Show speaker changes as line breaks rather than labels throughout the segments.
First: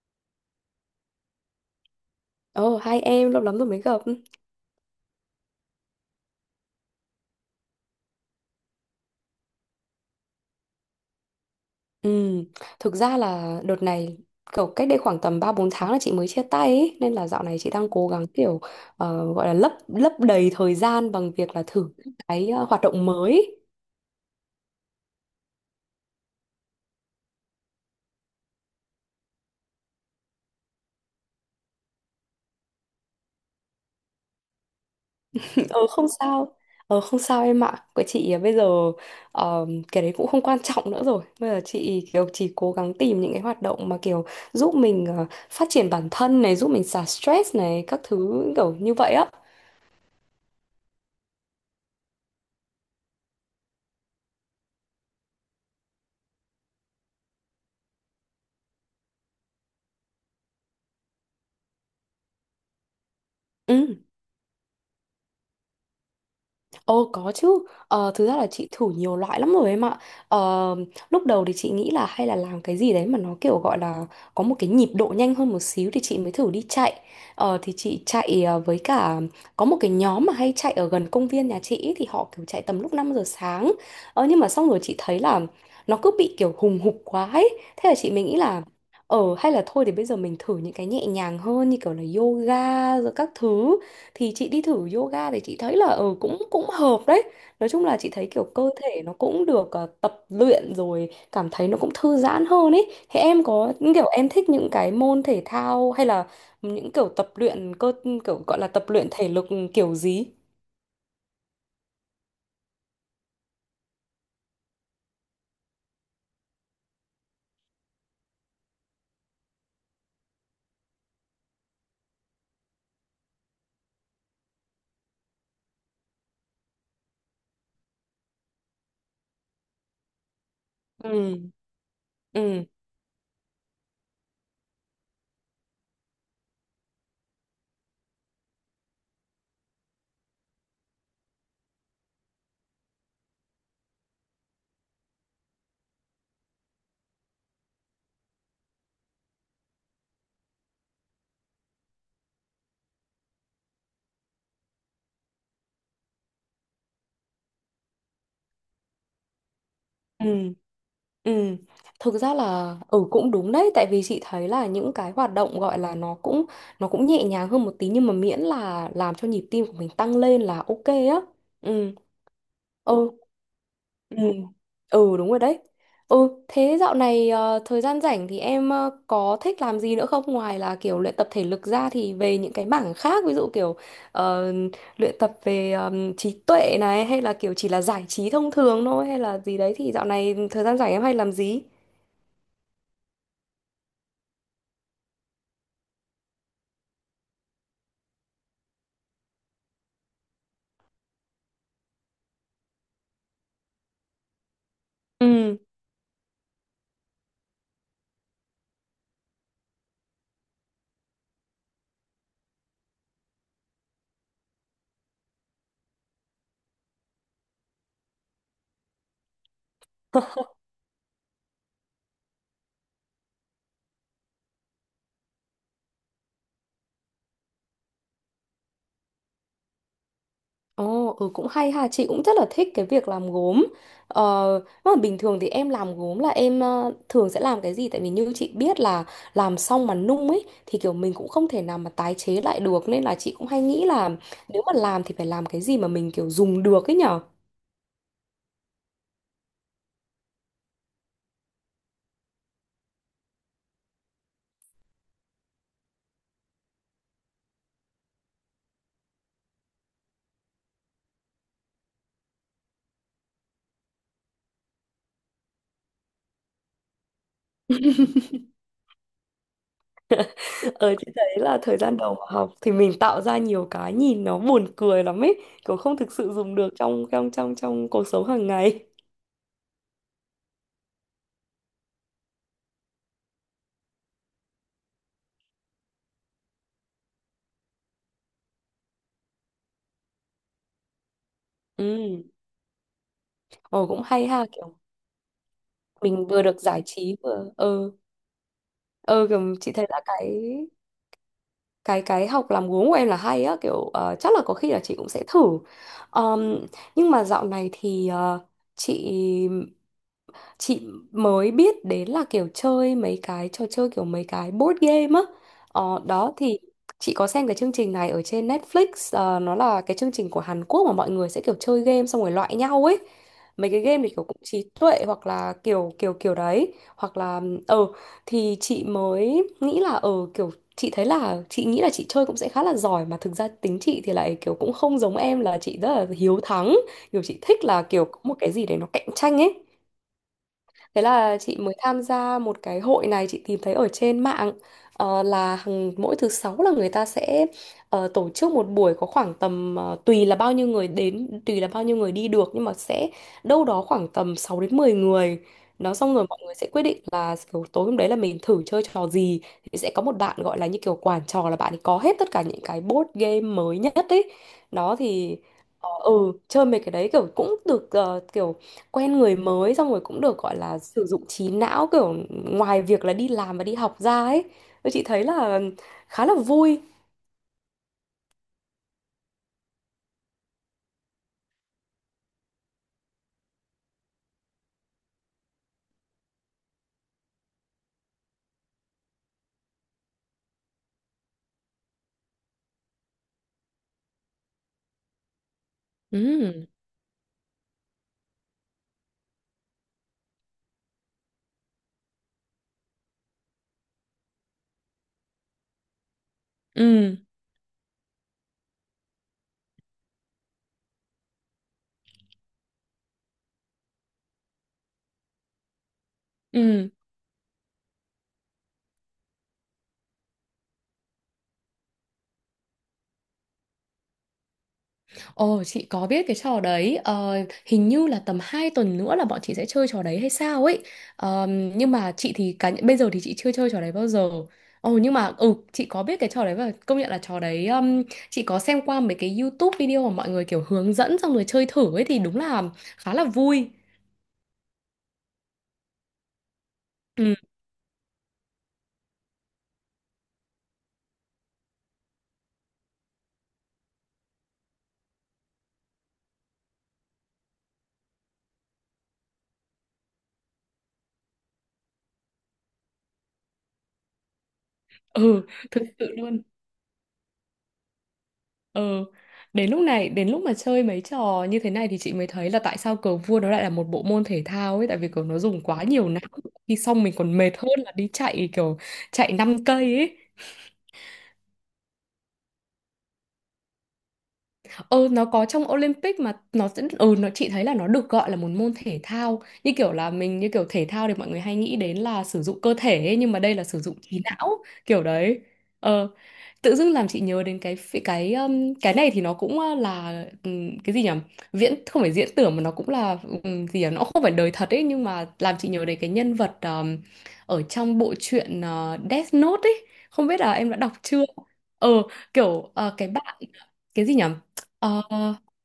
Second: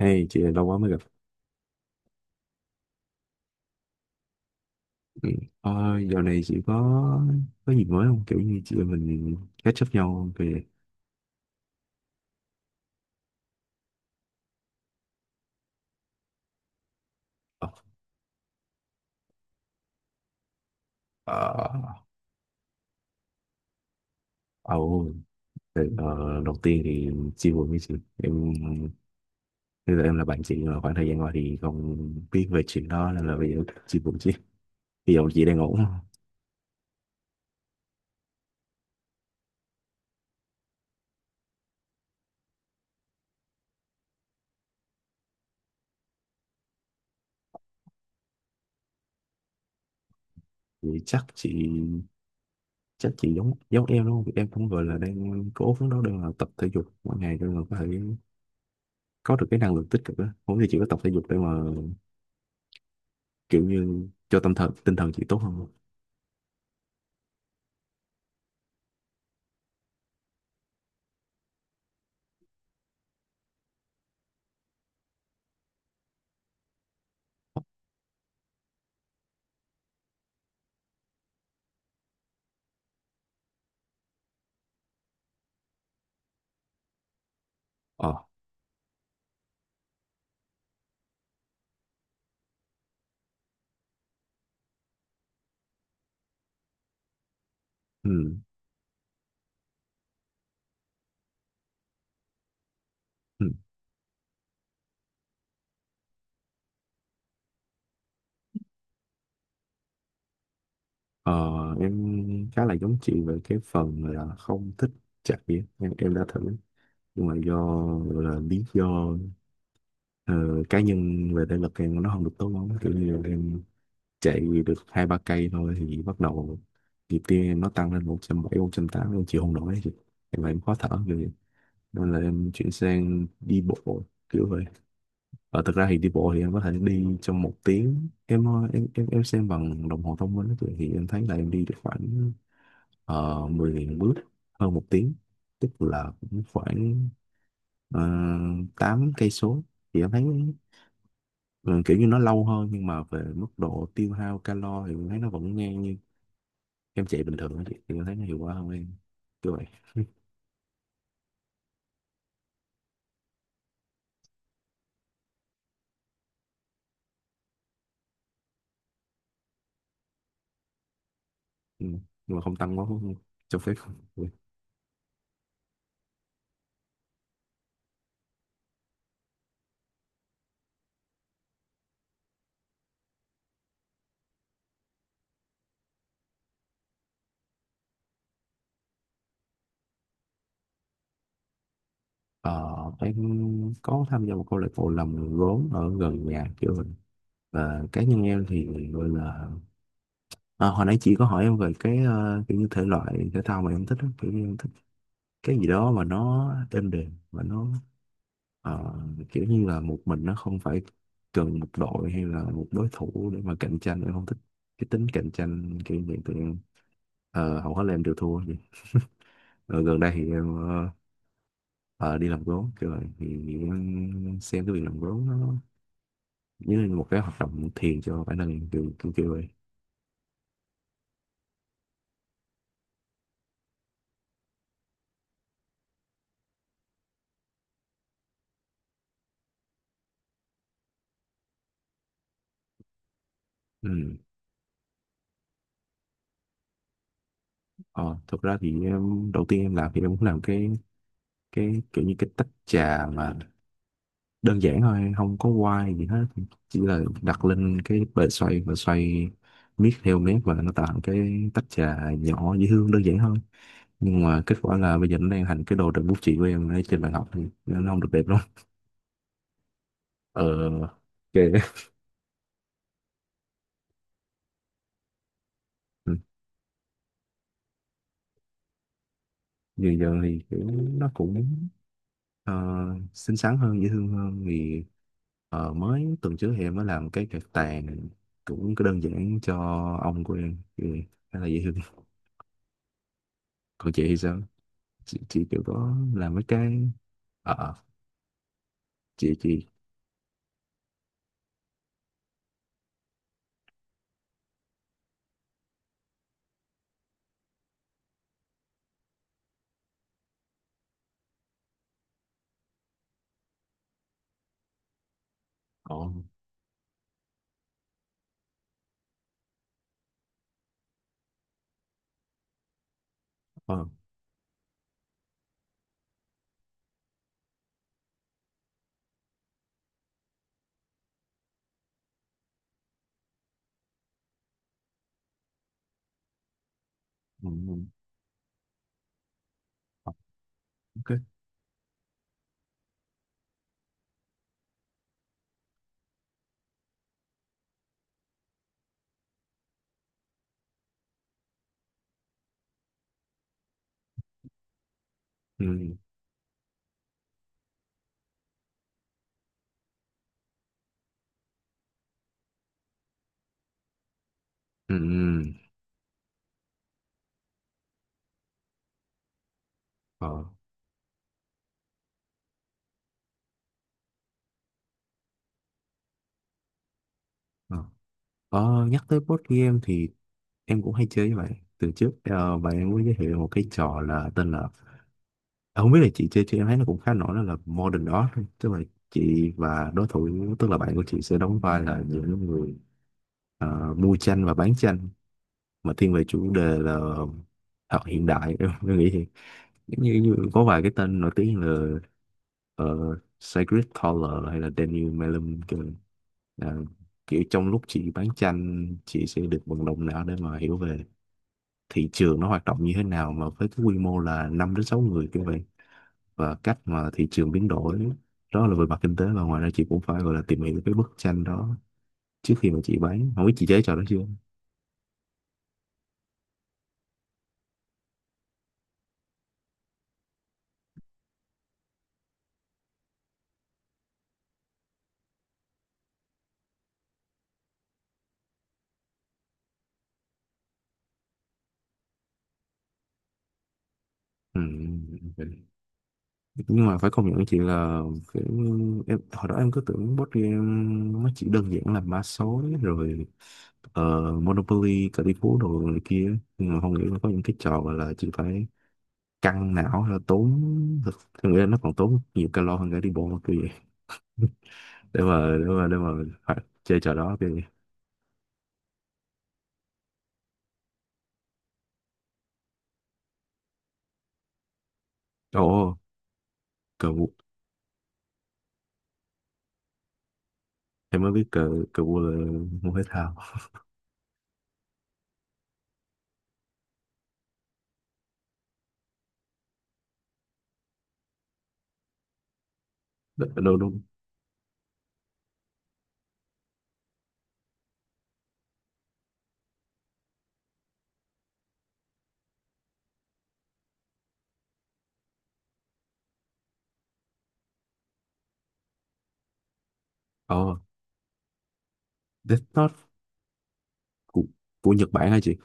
Hey, chị lâu quá mới gặp.
Ồ, hai em lâu lắm rồi mới gặp.
Ừ. Ờ, dạo này chị có gì mới không? Kiểu như chị em mình catch up nhau không? Kìa.
Ừ, thực ra là đợt này kiểu cách đây khoảng tầm 3-4 tháng là chị mới chia tay ấy, nên là dạo này
Ờ.
chị đang cố gắng kiểu gọi là lấp lấp đầy thời gian bằng việc là thử
Ờ.
những cái hoạt động mới.
Ờ. Đầu tiên thì chia buồn với chị. Em bây giờ em là bạn chị nhưng mà khoảng thời gian qua thì không biết về chuyện đó, nên là bây giờ chia buồn chị. Bây giờ chị đang ổn
Ờ
không?
không sao. Ờ không sao em ạ. Của chị bây giờ ờ, cái đấy cũng không quan trọng nữa rồi. Bây giờ chị kiểu chỉ cố gắng tìm những cái hoạt động mà kiểu giúp mình phát triển bản thân này, giúp mình xả stress này, các thứ kiểu như vậy á.
Thì chắc chị giống giống em đúng không? Em cũng gọi là đang cố phấn đấu để mà tập thể dục mỗi ngày để mà có thể có được cái năng lượng tích cực đó. Không thì chị có tập thể dục để mà kiểu
Ừ.
như cho tâm thần tinh thần chị tốt hơn không?
Ồ có chứ, thực ra là chị thử nhiều loại lắm rồi em ạ. ờ, Lúc đầu thì chị nghĩ là hay là làm cái gì đấy mà nó kiểu gọi là có một cái nhịp độ nhanh hơn một xíu thì chị mới thử đi chạy. Thì chị chạy với cả có một cái nhóm mà hay chạy ở gần công viên nhà chị ý, thì họ kiểu chạy tầm lúc 5 giờ sáng. Nhưng mà xong rồi chị thấy là nó cứ bị kiểu hùng hục quá ấy. Thế là
Ờ.
chị mình nghĩ là hay là thôi thì bây giờ mình thử những cái nhẹ nhàng hơn, như kiểu là yoga rồi các thứ, thì chị đi thử yoga thì chị thấy là ừ cũng cũng hợp đấy. Nói chung là chị
Ừ,
thấy kiểu cơ thể nó cũng được tập luyện rồi cảm thấy nó cũng thư giãn hơn ấy. Thế
ừ.
em có những kiểu em thích những cái môn thể thao hay là những kiểu tập luyện cơ, kiểu gọi là tập luyện thể lực kiểu gì?
ờ em khá là giống chị về cái phần là không thích chạy ấy. Em đã thử, nhưng mà do là lý do ờ, cá nhân về thể lực em nó không được tốt lắm, kiểu như là em chạy được hai ba cây thôi thì bắt đầu nhịp tim em nó tăng lên 170, 180, em chịu không nổi, thì em khó thở kiểu vậy.
Ừ,
Nên là em
ừ,
chuyển sang đi bộ kiểu vậy. Và thực ra thì đi bộ thì em có thể đi trong một tiếng, em xem bằng đồng hồ thông minh á, thì em thấy là em đi được khoảng 10.000 bước hơn một tiếng, tức là cũng khoảng uh, 8 cây số, thì em thấy, ừ, kiểu như nó lâu hơn nhưng mà về mức độ tiêu hao calo thì em thấy nó vẫn ngang như em chạy bình thường á chị. Thì em thấy nó hiệu quả hơn em kiểu vậy.
ừ, ừ, thực ra là ừ cũng đúng đấy, tại vì chị thấy là những cái hoạt động gọi là nó cũng nhẹ nhàng hơn một tí, nhưng mà miễn là làm cho nhịp tim của mình tăng lên là ok á.
Ừ.
Ừ,
Nhưng mà không tăng quá
ừ.
cho phép.
Ừ. Ừ đúng rồi đấy. Ừ, thế dạo này thời gian rảnh thì em có thích làm gì nữa không, ngoài là kiểu luyện tập thể lực ra thì về những cái mảng khác, ví dụ kiểu ờ, luyện tập về trí tuệ này, hay là kiểu chỉ là giải trí thông thường thôi, hay là gì đấy, thì dạo này thời gian rảnh em hay làm gì?
Ờ, em có tham gia một câu lạc bộ làm gốm ở gần nhà kiểu vậy, và cá nhân em thì gọi là, à, hồi nãy chị có hỏi em về cái kiểu như thể loại thể thao mà em thích á. Kiểu như em thích
Ừ.
cái gì đó mà nó êm đềm và nó, ờ, kiểu như là một mình, nó không phải cần một đội hay là một đối thủ để mà cạnh tranh, em không thích cái tính cạnh tranh kiểu như vậy tụi em. Ờ, hầu hết là em đều thua vậy. Ờ, gần đây thì em, ờ, đi làm gốm kiểu vậy, thì em xem cái việc làm gốm nó như là một cái hoạt động thiền cho bản thân em, kiểu kiểu, kiểu vậy.
Ồ, ừ cũng hay ha, chị cũng rất là thích cái việc làm gốm. Ờ, mà bình thường thì em làm gốm là em thường sẽ làm cái gì? Tại vì như chị biết là làm xong mà nung ấy thì kiểu mình cũng không thể nào mà tái chế lại được, nên là chị cũng hay nghĩ là
Ừ.
nếu mà làm thì phải làm cái gì mà mình kiểu dùng được ấy nhở.
Ờ, thực ra thì em, đầu tiên em làm thì em cũng làm cái kiểu như cái tách trà mà đơn giản thôi, không có quay gì hết, chỉ là đặt lên cái bề xoay và xoay miết theo mép, và nó tạo cái tách trà nhỏ dễ thương đơn giản thôi, nhưng mà kết quả là bây giờ nó đang thành cái đồ đựng bút chì của em ở trên bàn học, thì nó không được đẹp lắm. ờ
Ờ chị
ok.
thấy là thời gian đầu mà học thì mình tạo ra nhiều cái nhìn nó buồn cười lắm ấy, kiểu không thực
Ừ,
sự dùng được trong trong trong trong cuộc sống hàng ngày.
giờ giờ thì kiểu nó cũng, ờ, xinh xắn hơn dễ thương hơn, thì mới tuần trước thì em mới làm cái cạc tàn cũng có đơn giản cho ông của em, thì khá là dễ thương.
Ừ, ồ
Còn chị
cũng
thì
hay
sao?
ha, kiểu
Chị kiểu có
mình
làm
vừa
mấy
được
cái.
giải trí vừa
Ờ.
ừ. Ừ,
chị
kiểu
chị
chị thấy là cái học làm gốm của em là hay á, kiểu chắc là có khi là chị cũng sẽ thử. Ờm, nhưng mà dạo này thì chị chị mới biết đến là kiểu chơi mấy cái trò chơi, kiểu mấy cái board game á.
Ờ.
Đó thì chị có xem cái chương trình này ở trên Netflix. Nó là cái chương trình của Hàn Quốc mà mọi người sẽ kiểu chơi game xong rồi loại nhau ấy. Mấy
Ờ.
cái game thì kiểu cũng trí tuệ, hoặc là kiểu kiểu kiểu đấy, hoặc là ờ thì chị mới nghĩ là kiểu chị thấy là chị nghĩ là chị chơi cũng sẽ khá là giỏi, mà thực ra tính chị thì lại kiểu cũng không giống em, là chị rất là hiếu thắng, kiểu chị
Ừ,
thích
ừ.
là kiểu có một cái gì đấy nó cạnh tranh ấy.
Ờ.
Thế
Ok.
là chị mới tham gia một cái hội này chị tìm thấy ở trên mạng. Là mỗi thứ sáu là người ta sẽ tổ chức một buổi, có khoảng tầm tùy là bao nhiêu người đến, tùy là bao nhiêu người đi được, nhưng mà sẽ đâu đó khoảng tầm 6 đến 10 người.
Ừ.
Nó xong rồi mọi người sẽ quyết định là kiểu tối hôm đấy là mình thử chơi trò gì, thì sẽ có một bạn gọi là như kiểu quản trò, là bạn ấy có hết tất cả những cái board game mới nhất ấy,
Ừ.
nó thì
Ừ.
ờ, ừ chơi mấy cái đấy kiểu cũng được, kiểu quen người mới, xong rồi cũng
Ờ.
được gọi là sử dụng trí não, kiểu ngoài việc là đi làm và đi học ra ấy. Tôi chị thấy là khá là vui.
Ờ. Ờ, nhắc tới board game thì em cũng hay chơi với bạn từ trước, bạn em mới giới thiệu một cái trò là tên là... Ờ, không biết là chị chơi, chị em thấy nó cũng khá nổi đó, là Modern đó. Tức là chị và đối thủ, tức là bạn của chị, sẽ đóng vai là những người mua tranh và bán tranh, mà thiên về chủ
Ừ,
đề là học hiện đại. Em nghĩ thì giống như, như có vài cái tên nổi tiếng là, Sigrid Thaler hay là Daniel Melem kìa. Là
ừ,
kiểu trong lúc chị bán tranh, chị sẽ được vận động não để mà hiểu về thị trường nó hoạt động như thế nào, mà với cái quy mô là 5 đến 6 người kiểu vậy, và cách
ừ.
mà thị trường biến đổi. Đó là về mặt kinh tế, và ngoài ra chị cũng phải gọi là tìm hiểu cái bức tranh đó trước khi mà chị bán. Không biết chị chế trò đó chưa?
Ồ, chị có biết cái trò đấy. Ờ, hình như là tầm 2 tuần nữa là bọn chị sẽ chơi trò đấy hay sao ấy. Ờ, nhưng mà chị thì cá bây giờ thì chị chưa chơi trò đấy bao giờ. Ồ, nhưng mà ừ, chị có biết cái trò đấy, và công nhận là trò đấy chị có xem qua mấy cái YouTube video mà mọi người kiểu hướng dẫn xong rồi chơi thử ấy, thì đúng là khá là vui.
Ừ. Nhưng mà phải công nhận với chị là, kiểu, em, hồi đó em cứ tưởng board game nó chỉ đơn giản là mã số rồi, Monopoly cờ tỷ phú đồ này kia, nhưng mà không nghĩ là có những cái trò gọi là chị phải căng não là tốn thực, em nghĩ là nó còn tốn nhiều calo hơn cả đi bộ kia để
Ừ,
mà để
thực
mà để mà
sự luôn.
phải chơi trò đó kìa.
Ừ, đến lúc này, đến lúc mà chơi mấy trò như thế này thì chị mới thấy là tại sao cờ vua nó lại là một bộ môn thể thao ấy, tại vì kiểu nó dùng
Ồ,
quá nhiều não. Khi xong
cờ
mình
vua.
còn mệt hơn là đi chạy, kiểu chạy 5 cây ấy.
Em mới biết cờ cờ vua là môn thể thao.
Ờ, nó có trong Olympic, mà nó sẽ nó chị thấy là nó được gọi là một môn thể thao, như kiểu là mình, như kiểu thể thao thì mọi người hay nghĩ đến là sử dụng cơ thể ấy, nhưng mà
Đâu
đây là
đâu
sử
đâu.
dụng trí não kiểu đấy. Ờ, tự dưng làm chị nhớ đến cái này thì nó cũng là cái gì nhỉ? Viễn không phải diễn tưởng, mà nó cũng là gì nhỉ? Nó không phải đời thật ấy, nhưng mà làm chị nhớ đến cái nhân vật ở trong bộ truyện Death Note ấy. Không biết là
Ồ,
em đã đọc chưa? Ờ, kiểu
Death Note.
cái bạn cái gì nhỉ?
Của, của
Ờ,
Nhật Bản hả chị?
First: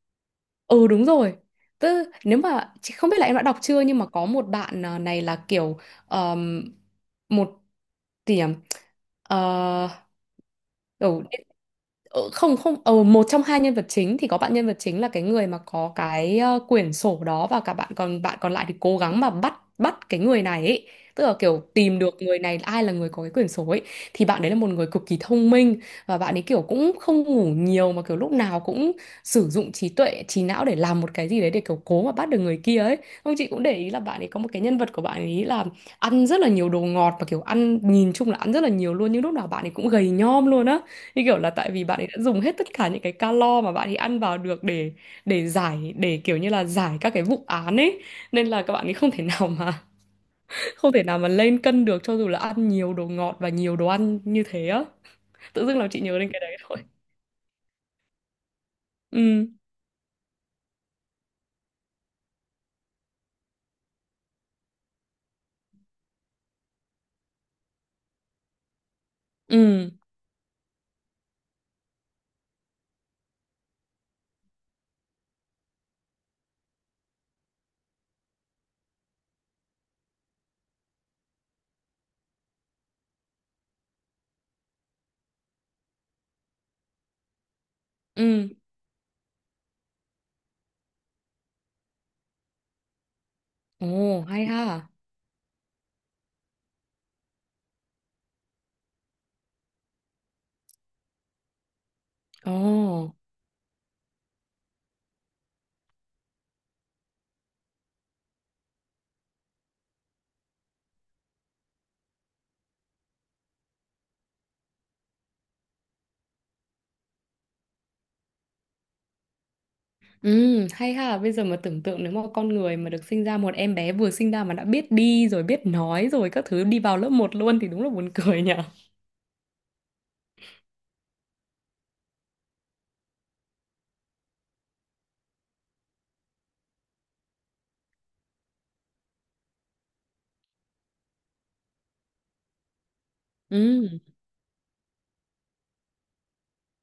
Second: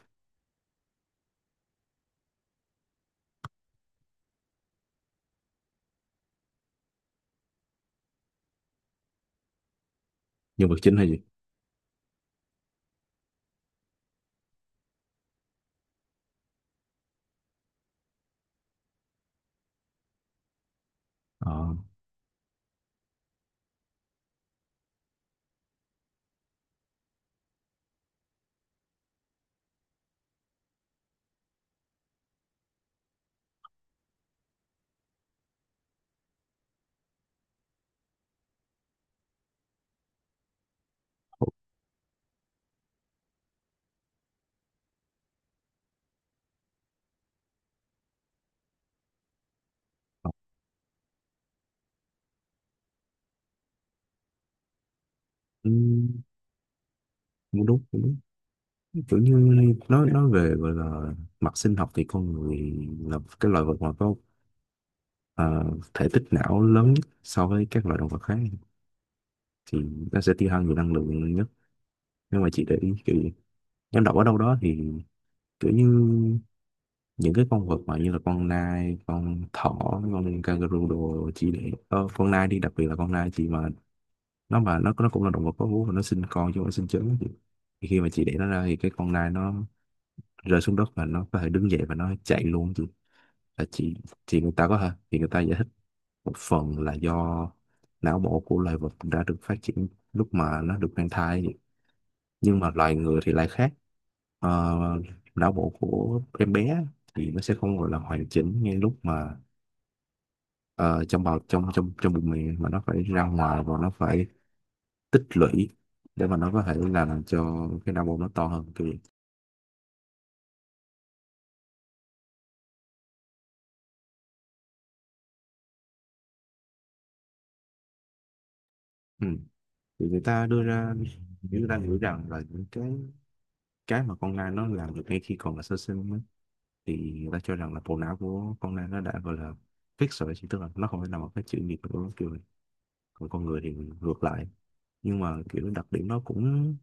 ừ đúng rồi. Tức nếu mà chị không biết là em đã đọc chưa, nhưng mà có một bạn này là kiểu ờm, một gì nhỉ? Ờ,
Nhân vật chính hả chị?
kiểu không không một trong hai nhân vật chính, thì có bạn nhân vật chính là cái người mà có cái quyển sổ đó, và cả bạn còn lại thì cố gắng mà bắt bắt cái người này ấy. Tức là kiểu
Ờ.
tìm được người này, ai là người có cái quyển sổ ấy, thì bạn đấy là một người cực kỳ thông minh, và bạn ấy kiểu cũng không ngủ nhiều, mà kiểu lúc nào cũng sử dụng trí tuệ, trí não để làm một cái gì đấy, để kiểu cố mà bắt được người kia ấy. Không, chị cũng để ý là bạn ấy có một cái nhân vật của bạn ấy là ăn rất là nhiều đồ ngọt, và kiểu ăn nhìn chung là ăn rất là nhiều luôn, nhưng lúc nào bạn ấy cũng gầy nhom luôn á, như kiểu là tại vì bạn ấy đã dùng hết tất cả những cái calo mà bạn ấy ăn vào được để giải kiểu như là giải các cái vụ án ấy, nên là các bạn ấy không thể nào mà không thể nào mà lên cân được, cho dù là ăn nhiều đồ ngọt và nhiều đồ ăn như thế á. Tự
Ừ,
dưng làm chị nhớ đến cái đấy thôi.
cũng đúng cũng đúng. Kiểu như
Ừ,
nói về gọi là mặt sinh học thì con người là cái loài vật mà có, à, thể tích não lớn nhất so với các loài động vật khác, thì
ừ,
nó sẽ tiêu hao nhiều năng lượng nhất. Nhưng mà chị để ý kiểu gì. Em đọc ở đâu đó thì kiểu như những cái con vật mà như là con nai, con thỏ, con kangaroo đồ, chỉ để, con nai đi, đặc biệt là con nai chị, mà nó cũng là động vật có vú và nó sinh con chứ không phải sinh trứng chị. Thì khi mà chị để nó
ừ.
ra thì cái con nai nó rơi xuống đất và nó có thể đứng dậy và nó chạy luôn chị, là chị
Ồ
thì
hay
người
ha.
ta có thể thì người ta giải thích một phần là do não bộ của loài vật đã được phát triển lúc mà nó được mang thai, nhưng mà loài
Ồ.
người thì lại khác. Ờ, não bộ của em bé thì nó sẽ không gọi là hoàn chỉnh ngay lúc mà, ờ, trong bào trong trong trong bụng miệng, mà nó phải ra ngoài và nó phải tích lũy để mà nó có thể là làm cho cái não bộ nó to hơn kiểu vậy.
Ừ, hay ha, bây giờ mà tưởng tượng nếu mà con người mà được sinh ra một em bé vừa sinh ra mà đã biết đi rồi biết nói rồi các thứ, đi vào lớp một luôn, thì đúng là buồn cười nhỉ.
Ừ. thì người ta đưa ra Người ta nghĩ rằng là những cái mà con nai nó làm được ngay khi còn là sơ sinh ấy, thì người ta cho rằng là bộ não của con nai nó đã gọi là fix rồi chỉ, tức là nó không phải là một cái chữ nghiệp của nó kiểu này. Còn con người thì
Ừ,
ngược lại, nhưng mà kiểu đặc điểm nó cũng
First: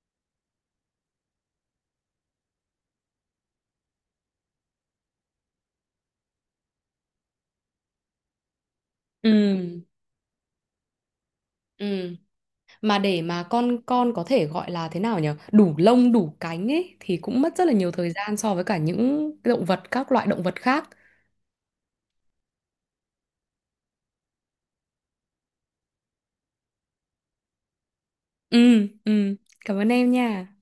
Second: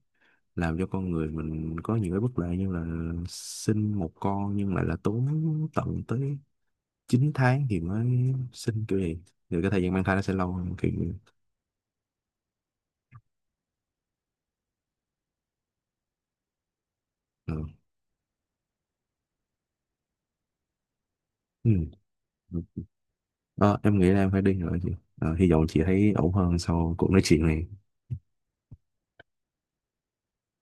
làm cho con người mình có nhiều cái bất lợi, như là sinh một con nhưng lại là tốn tận tới 9 tháng thì mới sinh kiểu gì. Thì cái thời
ừ,
gian mang thai nó sẽ lâu hơn kiểu như-
ừ. Mà để mà con có thể gọi là thế nào nhỉ? Đủ lông, đủ cánh ấy thì cũng
Ừ.
mất rất là nhiều thời gian so với cả những động vật, các loại động vật khác.
Ừ. Ờ, em nghĩ là em phải đi rồi chị. Ờ, hy vọng chị thấy ổn hơn sau cuộc nói chuyện này.
Ừ, ừ. Cảm ơn em nha.